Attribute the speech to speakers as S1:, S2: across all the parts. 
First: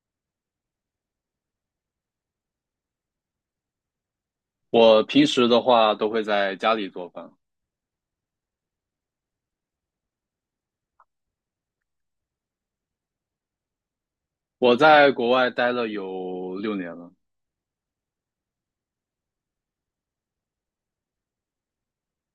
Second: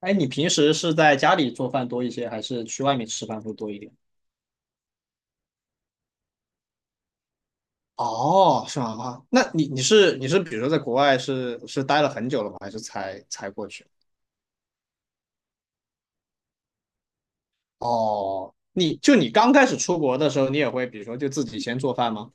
S1: 哎，你平时是在家里做饭多一些，还是去外面吃饭会多一点？
S2: 我平时的话都会在家里做饭。
S1: 哦，是吗？啊，那你是比如说在国外是待了很久了吗？还是才过去？
S2: 我在国外待了有6年了，
S1: 哦，你刚开始出国的时候，你也会比如说就自己先做饭吗？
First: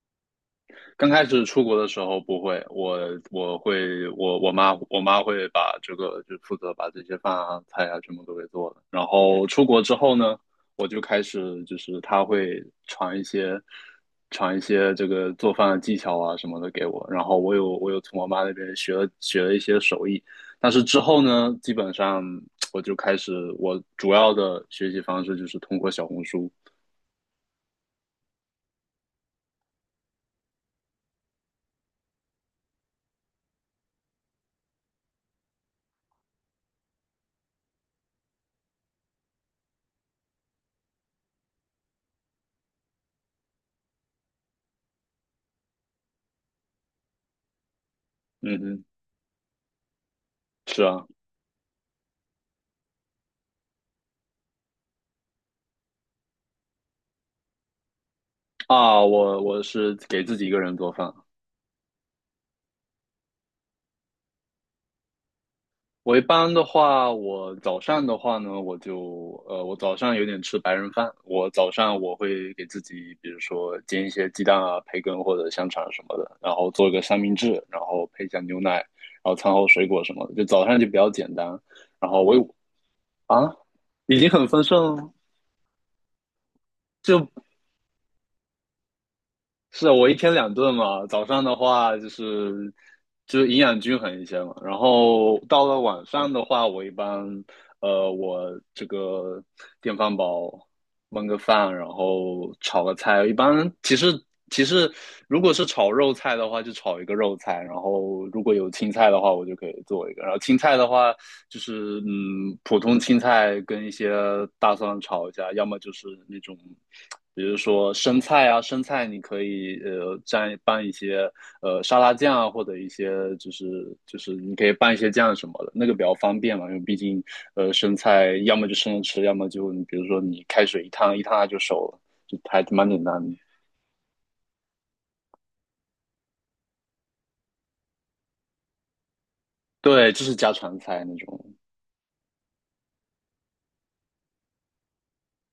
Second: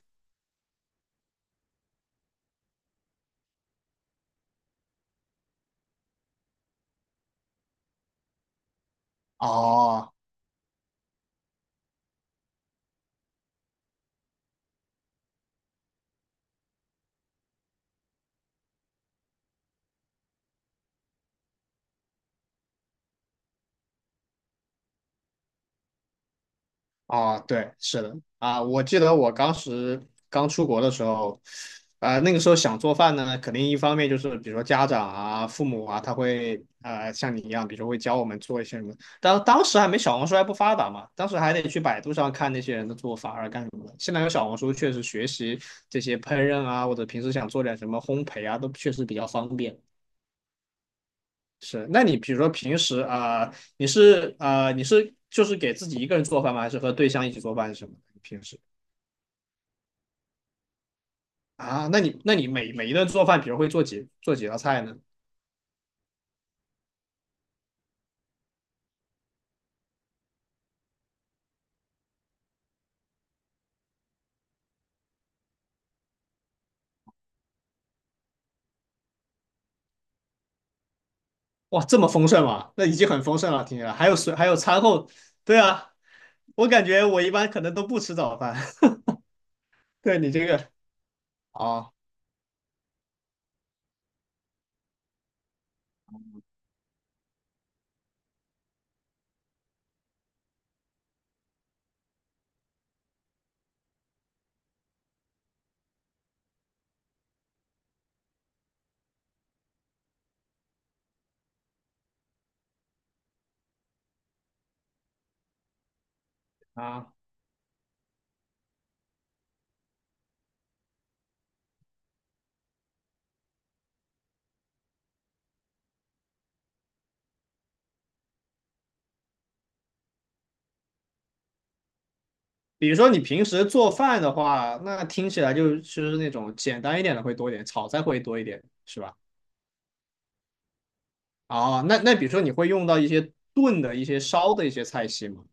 S2: 刚开始出国的时候不会，我妈会把这个就负责把这些饭啊菜啊全部都给做了。然后出国之
S1: 哦，
S2: 后呢，我就开始就是她会传一些这个做饭的技巧啊什么的给我。然后我有从我妈那边学了一些手艺，但是之后呢，基本上我就开始我主要的学习方式就是通过小红书。
S1: 啊，对，是的，啊，我记得我当时刚出国的时候，那个时候想做饭呢，肯定一方面就是比如说家长啊、父母啊，他会像你一样，比如说会教我们做一些什么，当时还没小红书还不发达嘛，当时还得去百度上看那些人的做法啊干什么的。现在有小红书，确实学习这些烹饪啊，或者平时想做点什么烘焙啊，
S2: 嗯
S1: 都
S2: 哼，
S1: 确实比较方便。
S2: 是啊
S1: 是，那你比如说平时啊、你是啊、你是就是给自己一个人做饭吗？还是和对象一起做饭是什么平时？
S2: 啊，我是给自己一个人做饭啊。
S1: 啊，那你每一顿做饭，比如会做几道菜呢？
S2: 我一般的话，我早上的话呢，我早上有点吃白人饭。我早上我会给自己，比如说煎一些鸡蛋啊、培根或者香肠什么的，然后做一个三明治，然后配一下牛奶，然后餐后水果什么的，就早上就比较简单。
S1: 哇，这么
S2: 然后
S1: 丰
S2: 我
S1: 盛
S2: 有
S1: 吗？那已经很丰盛
S2: 啊，
S1: 了，听起来还有
S2: 已经
S1: 水，还
S2: 很
S1: 有
S2: 丰
S1: 餐
S2: 盛
S1: 后，
S2: 了，
S1: 对啊，我感觉我一
S2: 就
S1: 般可能都不吃早饭。
S2: 是啊，我一
S1: 对你
S2: 天
S1: 这
S2: 两
S1: 个，
S2: 顿嘛，早上的
S1: 啊
S2: 话就是营养均衡一些嘛，然后到了晚上的话，我一般我这个电饭煲焖个饭，然后炒个菜，一般其实如果是炒肉菜的话，就炒一个肉菜，然后如果有青菜的话，我就可以做一个，然后青菜的话就是普通青菜跟一些大蒜炒一下，要么就是那种。
S1: 啊，
S2: 比如说生菜啊，生菜你可以蘸拌一些沙拉酱啊，或者一些就是你可以拌一些酱什么的，那个比较方便嘛，因为毕竟生菜要么就生着吃，要么就你比如说你开水一烫它就熟了，就还蛮
S1: 比如
S2: 简
S1: 说
S2: 单
S1: 你
S2: 的。
S1: 平时做饭的话，那听起来就是那种简单一点的会多一点，炒菜会多一点，是吧？
S2: 对，就是家常菜那种
S1: 哦，那比如说你会用到一些炖的一些烧的一些菜系吗？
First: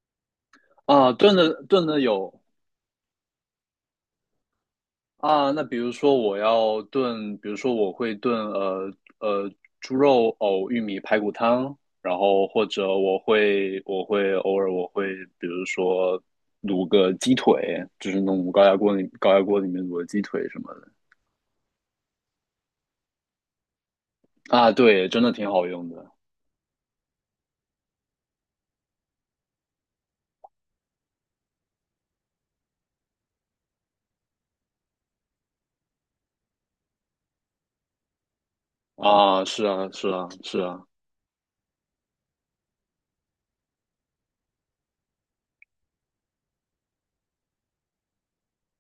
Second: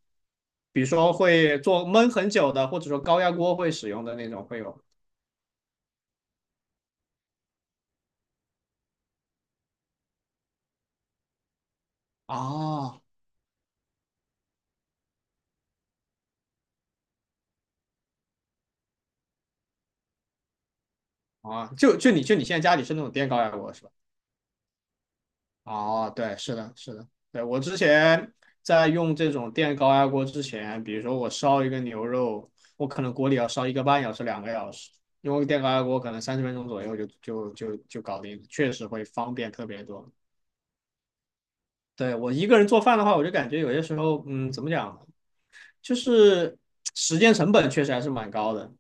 S1: 比如
S2: 啊，
S1: 说
S2: 炖的
S1: 会
S2: 炖
S1: 做
S2: 的
S1: 焖很
S2: 有
S1: 久的，或者说高压锅会使用的那种会有。
S2: 啊，那比如说我要炖，比如说我会炖呃猪肉藕玉米排骨汤，然后或者
S1: 哦，
S2: 我会偶尔比如说卤个鸡腿，就是弄高压锅里面卤个鸡腿什么的。
S1: 啊，就你现在家里是那种电高压锅是吧？
S2: 啊，对，真的挺好用的。
S1: 哦，对，是的，是的，对，我之前在用这种电高压锅之前，比如说我烧一个牛肉，我可能锅里要烧一个半小时、两个小时，用电高压锅可能30分钟左右就搞定了确实会方
S2: 啊，
S1: 便特
S2: 是
S1: 别
S2: 啊，是
S1: 多。
S2: 啊，是啊。
S1: 对，我一个人做饭的话，我就感觉有些时候，嗯，怎么讲？就是时间成本确实还是蛮高的。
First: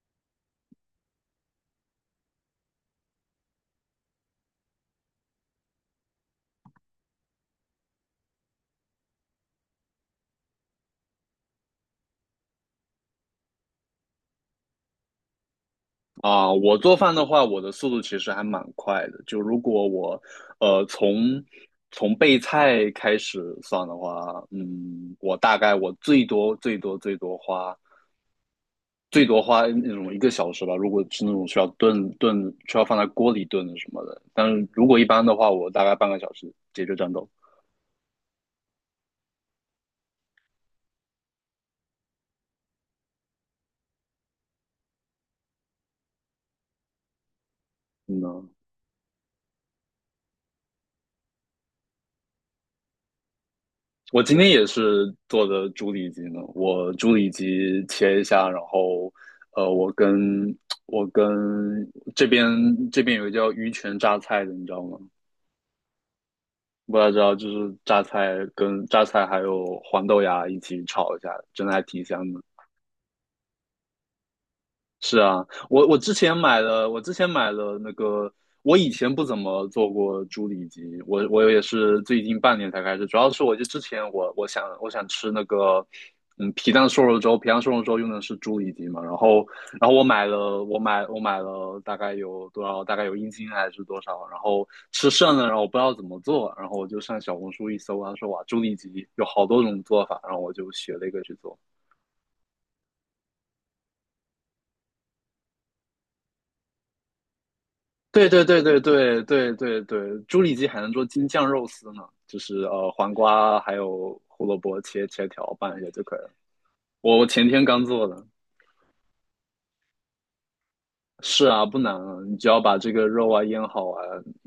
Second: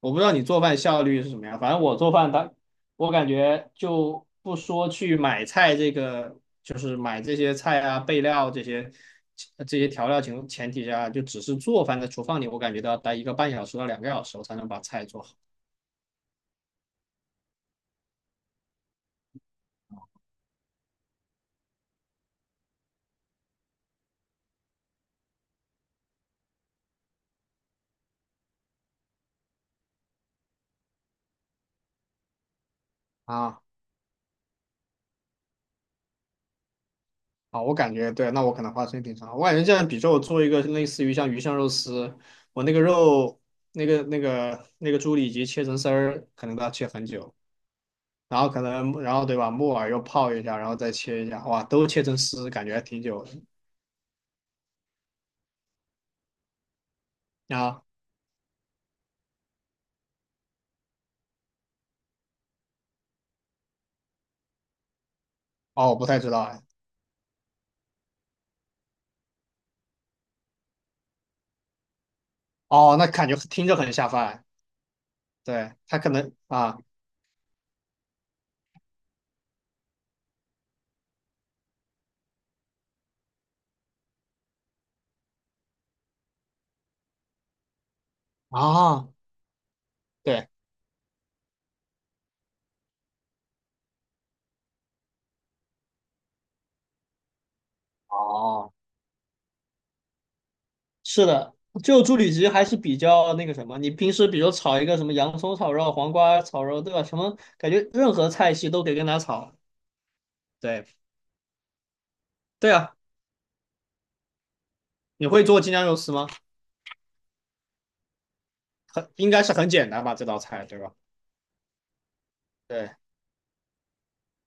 S1: 我不知道你做饭效率是什么样，反正我做饭它，我感觉就不说去买菜这个，就是买这些菜啊、备料这些这些调料前提下，就只是做饭在厨房里，我感觉都要待一个半小时到两个小时，我才能把菜做好
S2: 啊，我做饭的话，我的速度其实还蛮快的。就如果我，呃，从从备菜开始算的话，嗯，我大概最多花那种1个小时吧。如果是那种需要炖炖，需要放在锅里
S1: 啊。
S2: 炖的什么的，但是如果一般的话，我大概半个小时解决战斗。
S1: 啊，我感觉对，那我可能花时间挺长。我感觉这样，比如说我做一个类似于像鱼香肉丝，我那个肉。那个猪里脊切成丝儿，可能都要切很久。
S2: 嗯
S1: 然后
S2: 呢？
S1: 可能然后对吧，木耳又泡一下，然后再切一下，哇，都切成丝，感觉还挺久
S2: 我今天也是做的猪里脊呢，我猪里
S1: 的啊。
S2: 脊切一下，然后，我跟我跟这边这边有个叫鱼泉榨菜的，你知道吗？
S1: 哦，我不太知道哎。
S2: 不太知道，就是榨菜跟榨菜还有黄豆芽一起炒一下，真的还挺香的。
S1: 哦，那感觉听着很下饭。
S2: 是啊，
S1: 对，他可能啊
S2: 我之前买了那个，我以前不怎么做过猪里脊，我也是最近半年才开始，主要是我就之前我我想我想吃那个，嗯，皮蛋瘦肉粥，皮蛋瘦肉粥用的是猪里脊嘛，
S1: 啊，
S2: 然后
S1: 对，
S2: 我买了大概有多少，大概有1斤还是多少，然后吃剩了，然后我不知道怎么做，然后我就上小红书一搜，他说哇，猪
S1: 哦，
S2: 里脊有好多种做法，然后我就学了一个
S1: 是
S2: 去
S1: 的，
S2: 做。
S1: 就猪里脊还是比较那个什么，你平时比如炒一个什么洋葱炒肉、黄瓜炒肉，对吧？什么感觉任何
S2: 对对
S1: 菜
S2: 对
S1: 系
S2: 对
S1: 都得跟它
S2: 对对
S1: 炒。
S2: 对对，猪里脊还能
S1: 对
S2: 做京酱肉丝呢，就是
S1: 对啊，
S2: 黄瓜还有胡萝卜切
S1: 你
S2: 切
S1: 会
S2: 条
S1: 做京
S2: 拌一
S1: 酱
S2: 下
S1: 肉
S2: 就
S1: 丝
S2: 可以
S1: 吗？
S2: 了。我前天刚做的，
S1: 很应该是很简单吧，这道菜对吧？
S2: 是啊，不难啊，你只要把这
S1: 对。
S2: 个肉啊腌好啊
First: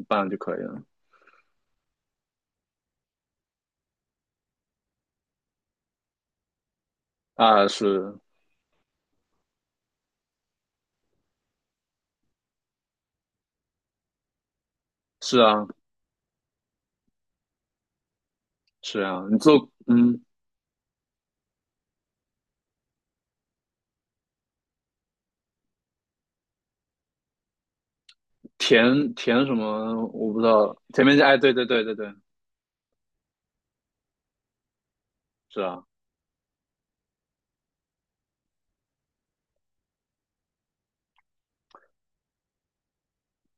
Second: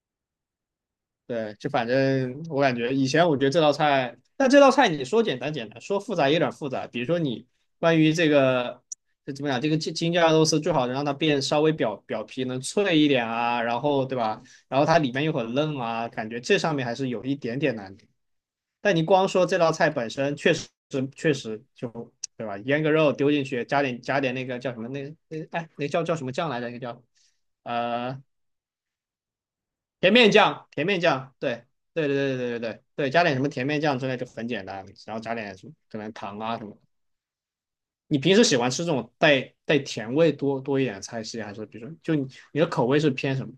S2: 拌就可以了。
S1: 对，就反正我感觉以前我觉得这道菜，但这道菜你说简单简单，说复杂也有点复杂。比如说你
S2: 啊，
S1: 关于
S2: 是
S1: 这个，这怎么讲？这个京酱肉丝最好能让它变稍微表皮能脆一点啊，然后对吧？然后它里面又
S2: 是
S1: 很
S2: 啊
S1: 嫩啊，感觉这上面还是有一点点难度。但
S2: 是
S1: 你
S2: 啊，
S1: 光
S2: 你
S1: 说这
S2: 做
S1: 道菜本身，确实就对吧？腌个肉丢进去，加点那个叫什么那哎那叫什么酱来着？那个叫呃
S2: 甜什么
S1: 甜面
S2: 我不知
S1: 酱，
S2: 道，
S1: 甜面
S2: 甜面酱
S1: 酱，
S2: 哎对
S1: 对，
S2: 对对对
S1: 对
S2: 对，
S1: 对对对对对对，加点什么甜面酱之类就很简单，然后加点
S2: 是
S1: 什么
S2: 啊，
S1: 可能糖啊什么的你平时喜欢吃这种带甜味多一点的菜系，还是比如说就你的口味是偏什么？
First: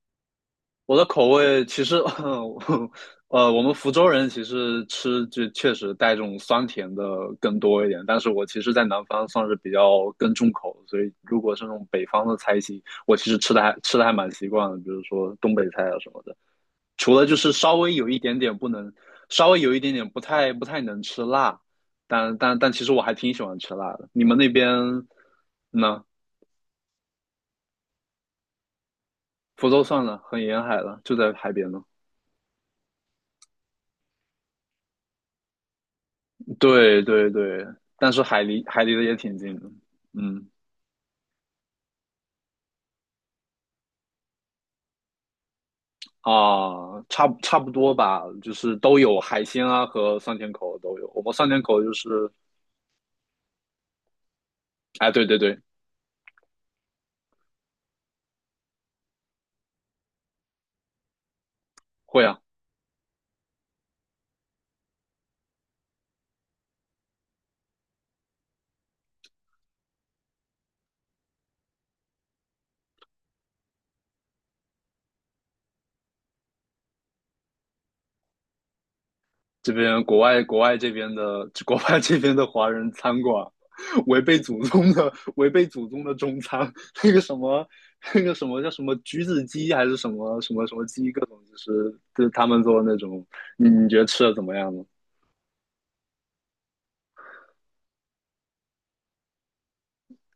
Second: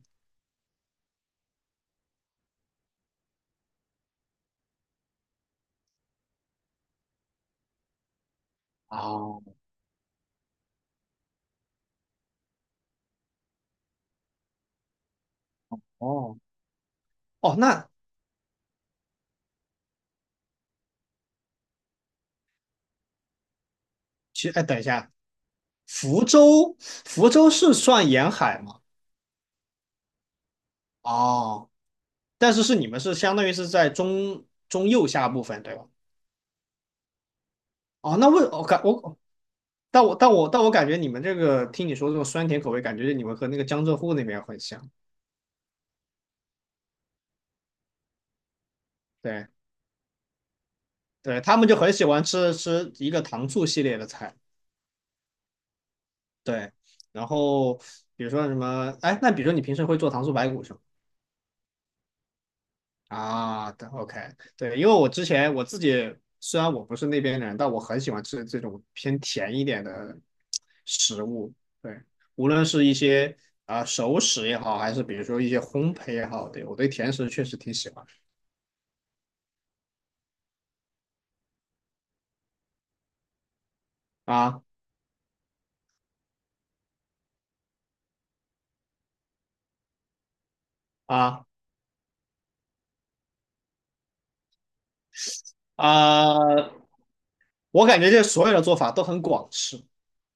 S2: 我的口味其实，我们福州人其实吃就确实带这种酸甜的更多一点，但是我其实，在南方算是
S1: 哦
S2: 比较更重口，所以如果是那种北方的菜系，我其实吃的还蛮习惯的，比如说东北菜啊什么的，
S1: 哦
S2: 除了就是
S1: 哦，
S2: 稍
S1: 那
S2: 微有一点点不能，稍微有一点点不太能吃辣，但其实我还挺喜欢吃辣的。你们那
S1: 其实哎，
S2: 边
S1: 等一下，
S2: 呢？
S1: 福州是算沿海吗？
S2: 福州算了，很沿海了，就在海
S1: 哦，
S2: 边呢。
S1: 但是你们是相当于是在中右下部分对吧？
S2: 对对对，但
S1: 哦，
S2: 是
S1: 那为我感
S2: 海离得也
S1: 我
S2: 挺近的，
S1: 但我但
S2: 嗯
S1: 我但我感觉你们这个听你说这种酸甜口味，感觉你们和那个江浙沪那边很像。
S2: 啊，差不多吧，就是都有海
S1: 对
S2: 鲜啊和酸甜口都有。我们
S1: 对，
S2: 酸
S1: 他
S2: 甜
S1: 们就
S2: 口就
S1: 很喜欢
S2: 是，
S1: 吃一个糖醋系列的菜。
S2: 哎，对对对，
S1: 对，然后比如说什么，哎，那比如说你平时会做糖醋排骨是吗？
S2: 会啊，
S1: 啊，对，OK，对，因为我之前我自己虽然我不是那边人，但我很喜欢吃这种偏甜一点的食物。对，无论是一些啊、熟食也好，还是比如说一些烘焙也好，对，我对甜食确实挺喜欢的
S2: 这边国外这边的华人餐馆，
S1: 啊。
S2: 违背祖宗的中餐，那个什么那个什么叫什么橘子鸡还是什么什么什么鸡，各种
S1: 啊，
S2: 就是他们做的那种，你觉得吃的怎么样呢？
S1: 啊、我感觉这所有的做法都很广式，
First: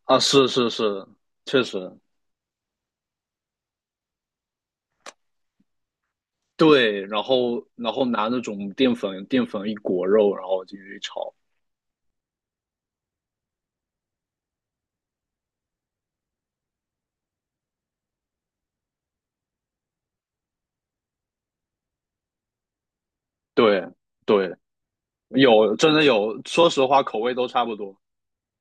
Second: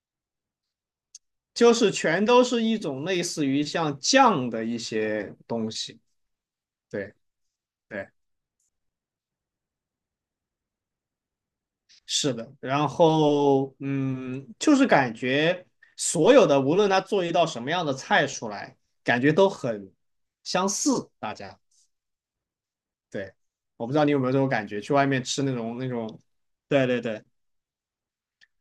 S2: 啊，是是是，确
S1: 就是
S2: 实
S1: 全都是一种类似于像酱的一些东西。
S2: 对，
S1: 对
S2: 然后
S1: 对，
S2: 拿那种淀粉一裹肉，然后进去炒。
S1: 是的。然后就是感觉所有的无论他做一道什么样的菜出来，感觉都很相似。大家，对，
S2: 对
S1: 我不知道你有没有这种
S2: 对，
S1: 感觉，去外面吃那
S2: 有
S1: 种那
S2: 真的
S1: 种，
S2: 有，说实
S1: 对对
S2: 话口
S1: 对。
S2: 味都差不多，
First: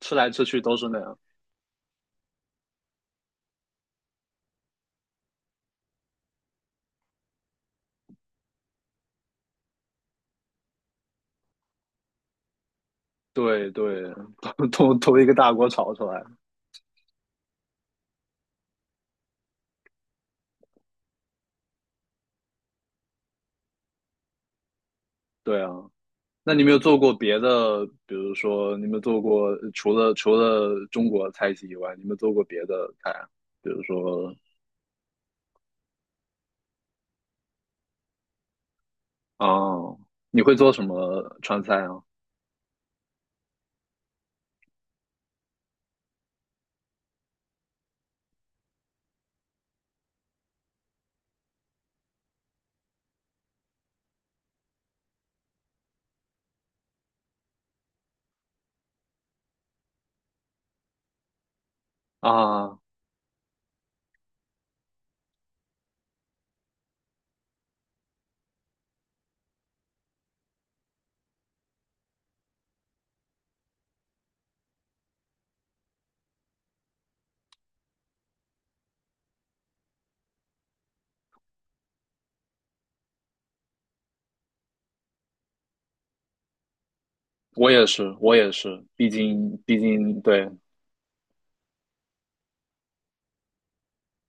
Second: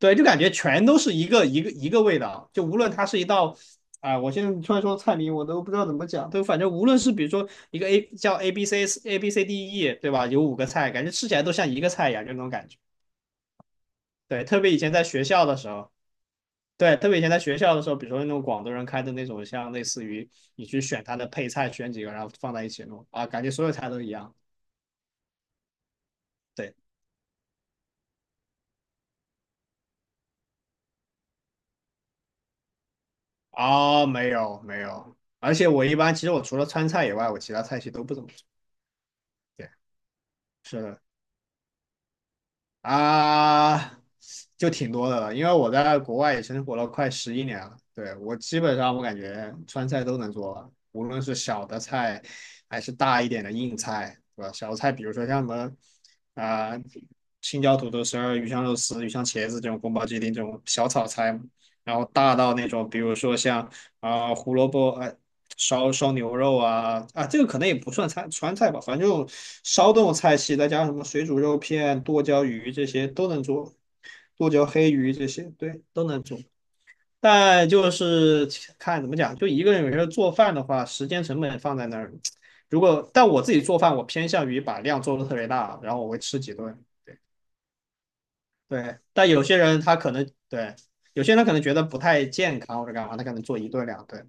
S2: 吃
S1: 就
S2: 来
S1: 感
S2: 吃
S1: 觉
S2: 去都
S1: 全
S2: 是那
S1: 都是
S2: 样。
S1: 一个一个一个味道，就无论它是一道，啊、我现在突然说菜名，我都不知道怎么讲，就反正无论是比如说一个 A 叫 A B C A B C D E，对吧？有五个菜，感觉吃起来都像一个菜一样，就那种感觉。
S2: 对对，
S1: 对，特 别以前
S2: 都
S1: 在
S2: 都
S1: 学
S2: 一个
S1: 校
S2: 大
S1: 的时
S2: 锅
S1: 候，
S2: 炒出来。
S1: 对，特别以前在学校的时候，比如说那种广东人开的那种，像类似于你去选它的配菜，选几个然后放在一起弄啊，感觉所有菜都一样。
S2: 对啊，那你有没
S1: 对，
S2: 有做过别的？比如说，你有没有做过除了中国菜系以外，你有没有做过别的菜啊？比如
S1: 啊、没
S2: 说，
S1: 有没有，而且我一般其实我除了川菜以外，我其他菜系都不怎么吃。
S2: 啊，
S1: 对，
S2: 你会做什
S1: 是的。
S2: 么川菜啊？
S1: 啊，就挺多的了，因为我在国外也生活了快11年了。对，我基本上我感觉川菜都能做了无论是小的菜还是大一点的硬菜，对吧？小菜比如说像什么啊、青椒土豆丝儿、鱼香肉丝、鱼香茄子这种宫保鸡丁这种小炒菜嘛然后大到那
S2: 啊，
S1: 种比如说像啊、胡萝卜烧牛肉啊，这个可能也不算川菜吧，反正就烧这种菜系，再加上什么水煮肉片、剁椒鱼这些都能做，剁椒黑鱼这些对都能做，但就是看怎么讲，就一个人有时候做饭的话，时间成本放在那儿，但我自己做饭，我偏向于把量做的特别大，然后我会吃几顿，
S2: 我也是，我也是，
S1: 对，但有些
S2: 毕
S1: 人他可
S2: 竟
S1: 能
S2: 对
S1: 对。有些人他可能觉得不太健康或者干嘛，他可能做一顿两顿，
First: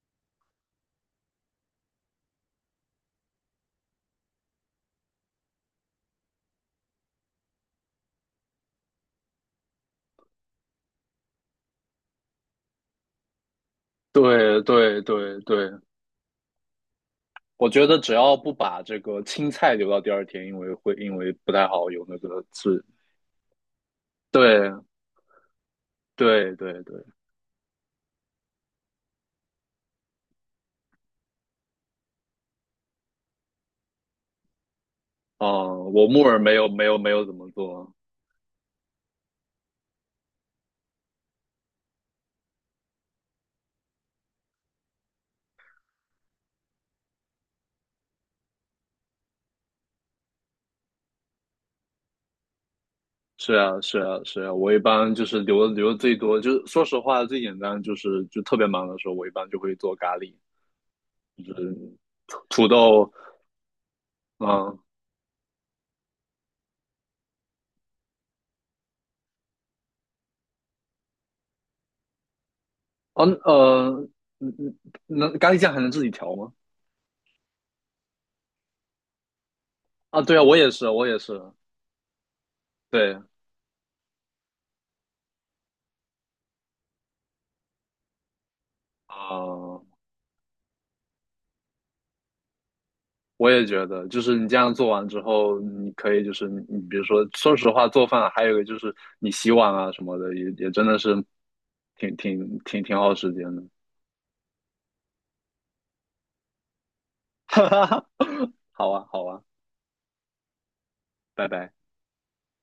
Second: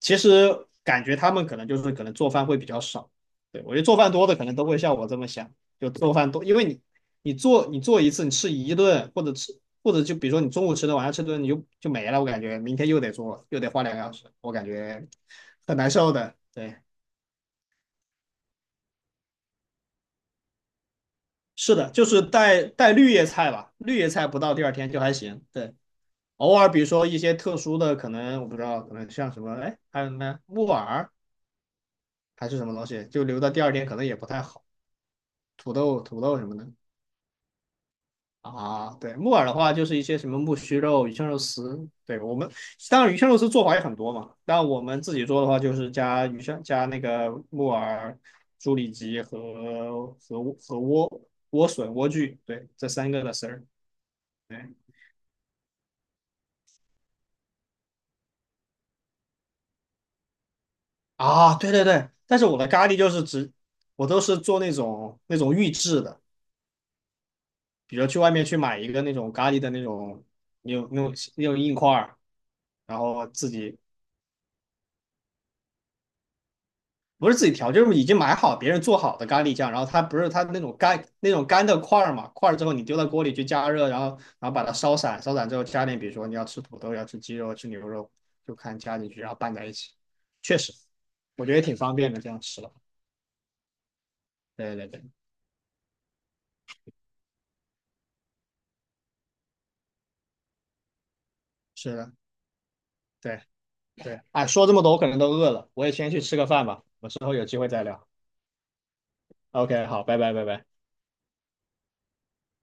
S1: 其实感觉他们可能就是可能做饭会比较少，对我觉得做饭多的可能都会像我这么想，就做饭多，因为你做一次你吃一顿或者就比如说你中午吃的晚上吃顿你就没了，我感觉明天又得做又得花两个小时，我
S2: 对
S1: 感
S2: 对
S1: 觉
S2: 对
S1: 很
S2: 对，
S1: 难受的。对，
S2: 我觉得只要不把这个青菜留到第二天，因为不太
S1: 是
S2: 好
S1: 的，就
S2: 有那
S1: 是
S2: 个
S1: 带
S2: 刺。
S1: 带绿叶菜吧，绿叶菜不到第二
S2: 对
S1: 天就还行，对。偶
S2: 对
S1: 尔，比
S2: 对
S1: 如
S2: 对，
S1: 说一些特殊的，可能我不知道，可能像什么，哎，还有什么木耳还是什么东西，就留到第二天可能也不太好。土
S2: 哦、
S1: 豆、
S2: 我
S1: 土
S2: 木
S1: 豆
S2: 耳
S1: 什么的
S2: 没有怎么做。
S1: 啊。对，木耳的话就是一些什么木须肉、鱼香肉丝。对我们当然鱼香肉丝做法也很多嘛，但我们自己做的话就是加鱼香、加那个木耳、猪里脊和莴笋、莴苣，对，这三个的丝
S2: 是
S1: 儿。
S2: 啊是啊是啊，
S1: 对
S2: 我一般就是留的最多，就是说实话最简单就是就特别忙的时候，我一般就会做咖喱、
S1: 啊，对对对，但是我的
S2: 土
S1: 咖喱就
S2: 豆，
S1: 是只我都是
S2: 嗯，
S1: 做那
S2: 哦
S1: 种那种预制的，比如去外面去买一个那种咖喱的那种，那种硬块儿，然
S2: 呃，
S1: 后自己
S2: 嗯嗯，那咖喱酱还能自己调吗？
S1: 不是自己调，就是已经买好别人做好的咖喱酱，然后它不
S2: 啊，
S1: 是
S2: 对
S1: 它
S2: 啊，
S1: 那种干
S2: 我也
S1: 那
S2: 是，
S1: 种干的块儿嘛，块儿之后你丢到锅里
S2: 对
S1: 去加热，然后把它烧散，烧散之后加点，比如说你要吃土豆，要吃鸡肉，吃牛肉，就看加进去，然后拌在一起，
S2: 啊。
S1: 确实，我觉得也挺方便的，这样吃了。
S2: 我也觉得，就是你这样
S1: 对对
S2: 做
S1: 对，
S2: 完之后，你可以就是你，你比如说，说实话，做饭还有一个就是你洗碗啊什么的，也真的是
S1: 是的，
S2: 挺耗时
S1: 对
S2: 间的。
S1: 对，哎，说这么多我可能都饿了，我也先去吃个饭吧，我们之后有 机
S2: 哈
S1: 会再
S2: 哈哈，
S1: 聊。
S2: 好啊，好啊，
S1: OK，好，拜拜拜拜。
S2: 拜拜。